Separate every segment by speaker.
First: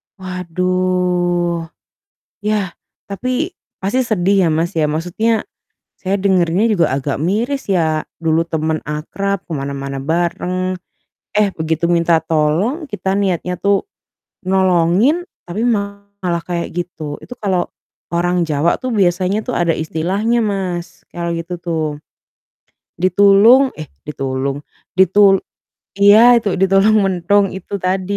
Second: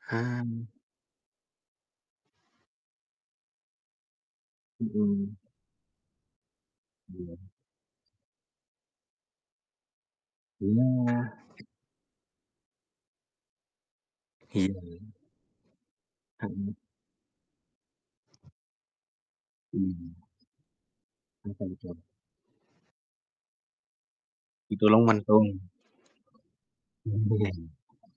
Speaker 1: Paham.
Speaker 2: Waduh, ya, tapi pasti sedih ya Mas, ya
Speaker 1: Mhm.
Speaker 2: maksudnya, saya dengernya juga agak
Speaker 1: Iya.
Speaker 2: miris ya dulu temen akrab ke mana-mana bareng,
Speaker 1: Iya.
Speaker 2: eh, begitu minta tolong, kita niatnya tuh,
Speaker 1: Iya.
Speaker 2: nolongin tapi malah kayak
Speaker 1: Mhm.
Speaker 2: gitu, itu kalau orang Jawa tuh biasanya tuh ada
Speaker 1: Mmm.
Speaker 2: istilahnya Mas, kalau gitu
Speaker 1: Apa
Speaker 2: tuh,
Speaker 1: itu?
Speaker 2: ditulung eh, ditulung,
Speaker 1: Ditulung,
Speaker 2: ditul
Speaker 1: mentung.
Speaker 2: iya itu ditulung mentung itu tadi,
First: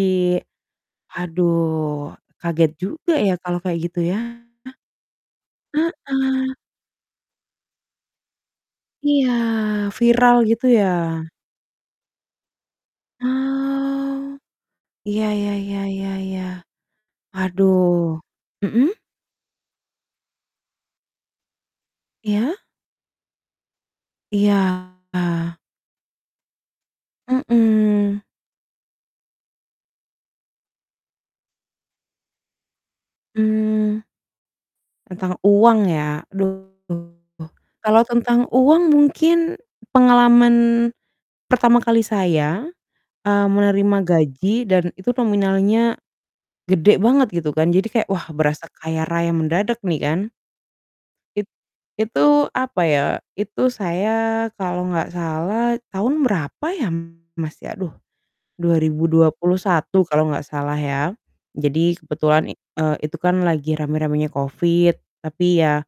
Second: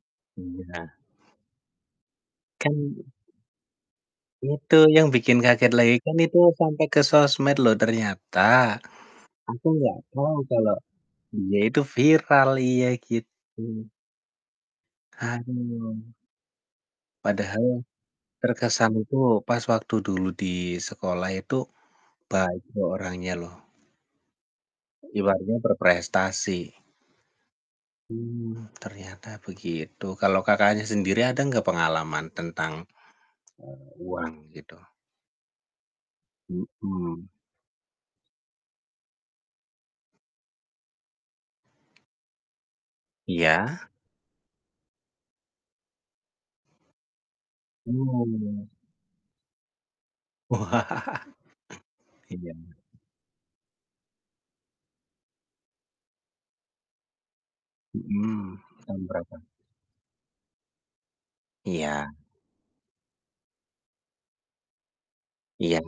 Speaker 1: Iya.
Speaker 2: aduh kaget
Speaker 1: Kan
Speaker 2: juga ya kalau kayak gitu ya,
Speaker 1: Itu yang bikin kaget lagi kan itu
Speaker 2: heeh.
Speaker 1: sampai ke sosmed loh ternyata,
Speaker 2: Iya,
Speaker 1: aku gak tahu
Speaker 2: viral gitu
Speaker 1: kalau,
Speaker 2: ya.
Speaker 1: dia itu viral iya gitu.
Speaker 2: Oh, iya, ya ya
Speaker 1: Aduh.
Speaker 2: ya ya,
Speaker 1: Padahal,
Speaker 2: aduh, mhm?
Speaker 1: terkesan itu pas waktu dulu di sekolah itu,
Speaker 2: Iya?
Speaker 1: baik orangnya loh.
Speaker 2: Iya.
Speaker 1: Ibaratnya berprestasi.
Speaker 2: Mhm.
Speaker 1: Mmm, ternyata begitu. Kalau Kakaknya sendiri ada enggak pengalaman tentang, eee,
Speaker 2: Mmm,
Speaker 1: uang gitu?
Speaker 2: tentang uang ya, aduh
Speaker 1: Mhm.
Speaker 2: kalau tentang uang mungkin pengalaman pertama kali saya, eee,
Speaker 1: Iya.
Speaker 2: menerima gaji dan itu nominalnya gede banget gitu kan, jadi kayak, wah,
Speaker 1: Mmm.
Speaker 2: berasa kaya raya mendadak nih kan. It itu
Speaker 1: Iya.
Speaker 2: apa ya, itu saya kalau enggak salah tahun berapa ya Mas, ya aduh,
Speaker 1: Mhm,
Speaker 2: dua
Speaker 1: tahun
Speaker 2: ribu dua
Speaker 1: berapa?
Speaker 2: puluh satu kalau enggak salah ya, jadi
Speaker 1: Iya.
Speaker 2: kebetulan i eee, itu kan lagi rame-ramenya covid, tapi
Speaker 1: Iya.
Speaker 2: ya,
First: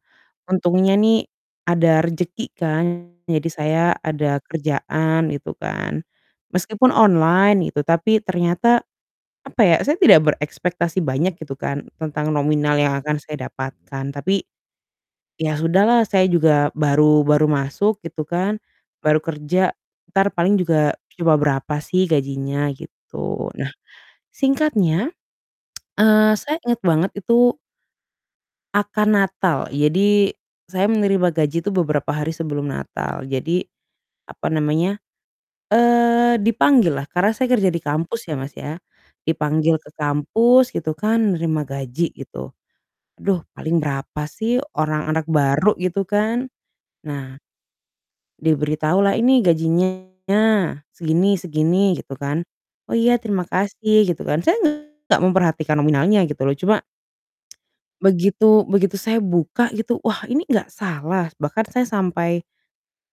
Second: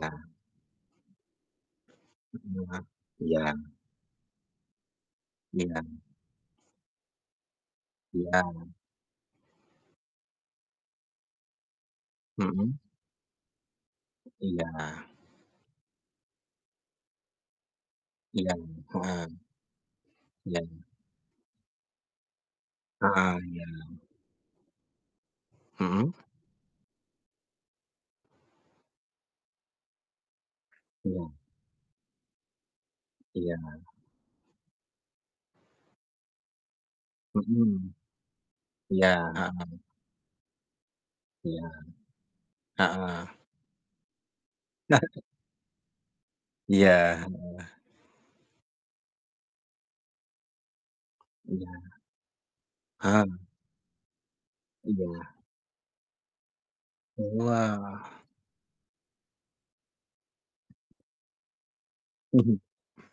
Speaker 2: untungnya nih, ada rezeki
Speaker 1: Mhm a
Speaker 2: kan
Speaker 1: iya.
Speaker 2: jadi saya ada kerjaan gitu
Speaker 1: Iya.
Speaker 2: kan, meskipun online gitu, tapi
Speaker 1: Iya.
Speaker 2: ternyata, apa ya, saya tidak berekspektasi banyak gitu kan tentang nominal
Speaker 1: Mhm.
Speaker 2: yang akan saya dapatkan, tapi
Speaker 1: Iya.
Speaker 2: ya sudahlah saya juga baru baru masuk gitu
Speaker 1: Iya
Speaker 2: kan, baru
Speaker 1: paham.
Speaker 2: kerja entar paling
Speaker 1: Iya.
Speaker 2: juga cuma berapa sih gajinya
Speaker 1: Heeh,
Speaker 2: gitu.
Speaker 1: iya.
Speaker 2: Nah, singkatnya,
Speaker 1: Mhm.
Speaker 2: eee, saya inget banget itu akan Natal, jadi, saya
Speaker 1: Iya.
Speaker 2: menerima gaji itu beberapa hari sebelum Natal,
Speaker 1: Iya.
Speaker 2: jadi, apa namanya, eee, dipanggil lah karena saya kerja di
Speaker 1: Mhm,
Speaker 2: kampus ya Mas, ya,
Speaker 1: iya paham.
Speaker 2: dipanggil ke kampus gitu kan, nerima
Speaker 1: Iya,
Speaker 2: gaji gitu,
Speaker 1: heeh.
Speaker 2: duh, paling berapa sih, orang anak baru gitu kan,
Speaker 1: Iya,
Speaker 2: nah,
Speaker 1: heeh.
Speaker 2: diberitahu lah, "Ini gajinya, segini
Speaker 1: Iya.
Speaker 2: segini," gitu kan, "Oh iya,
Speaker 1: Paham.
Speaker 2: terima kasih," gitu kan, saya gak
Speaker 1: Iya.
Speaker 2: memperhatikan nominalnya gitu loh, cuma
Speaker 1: Wah.
Speaker 2: begitu begitu saya buka gitu, "Wah, ini gak salah?" Bahkan saya sampai
Speaker 1: Mhm.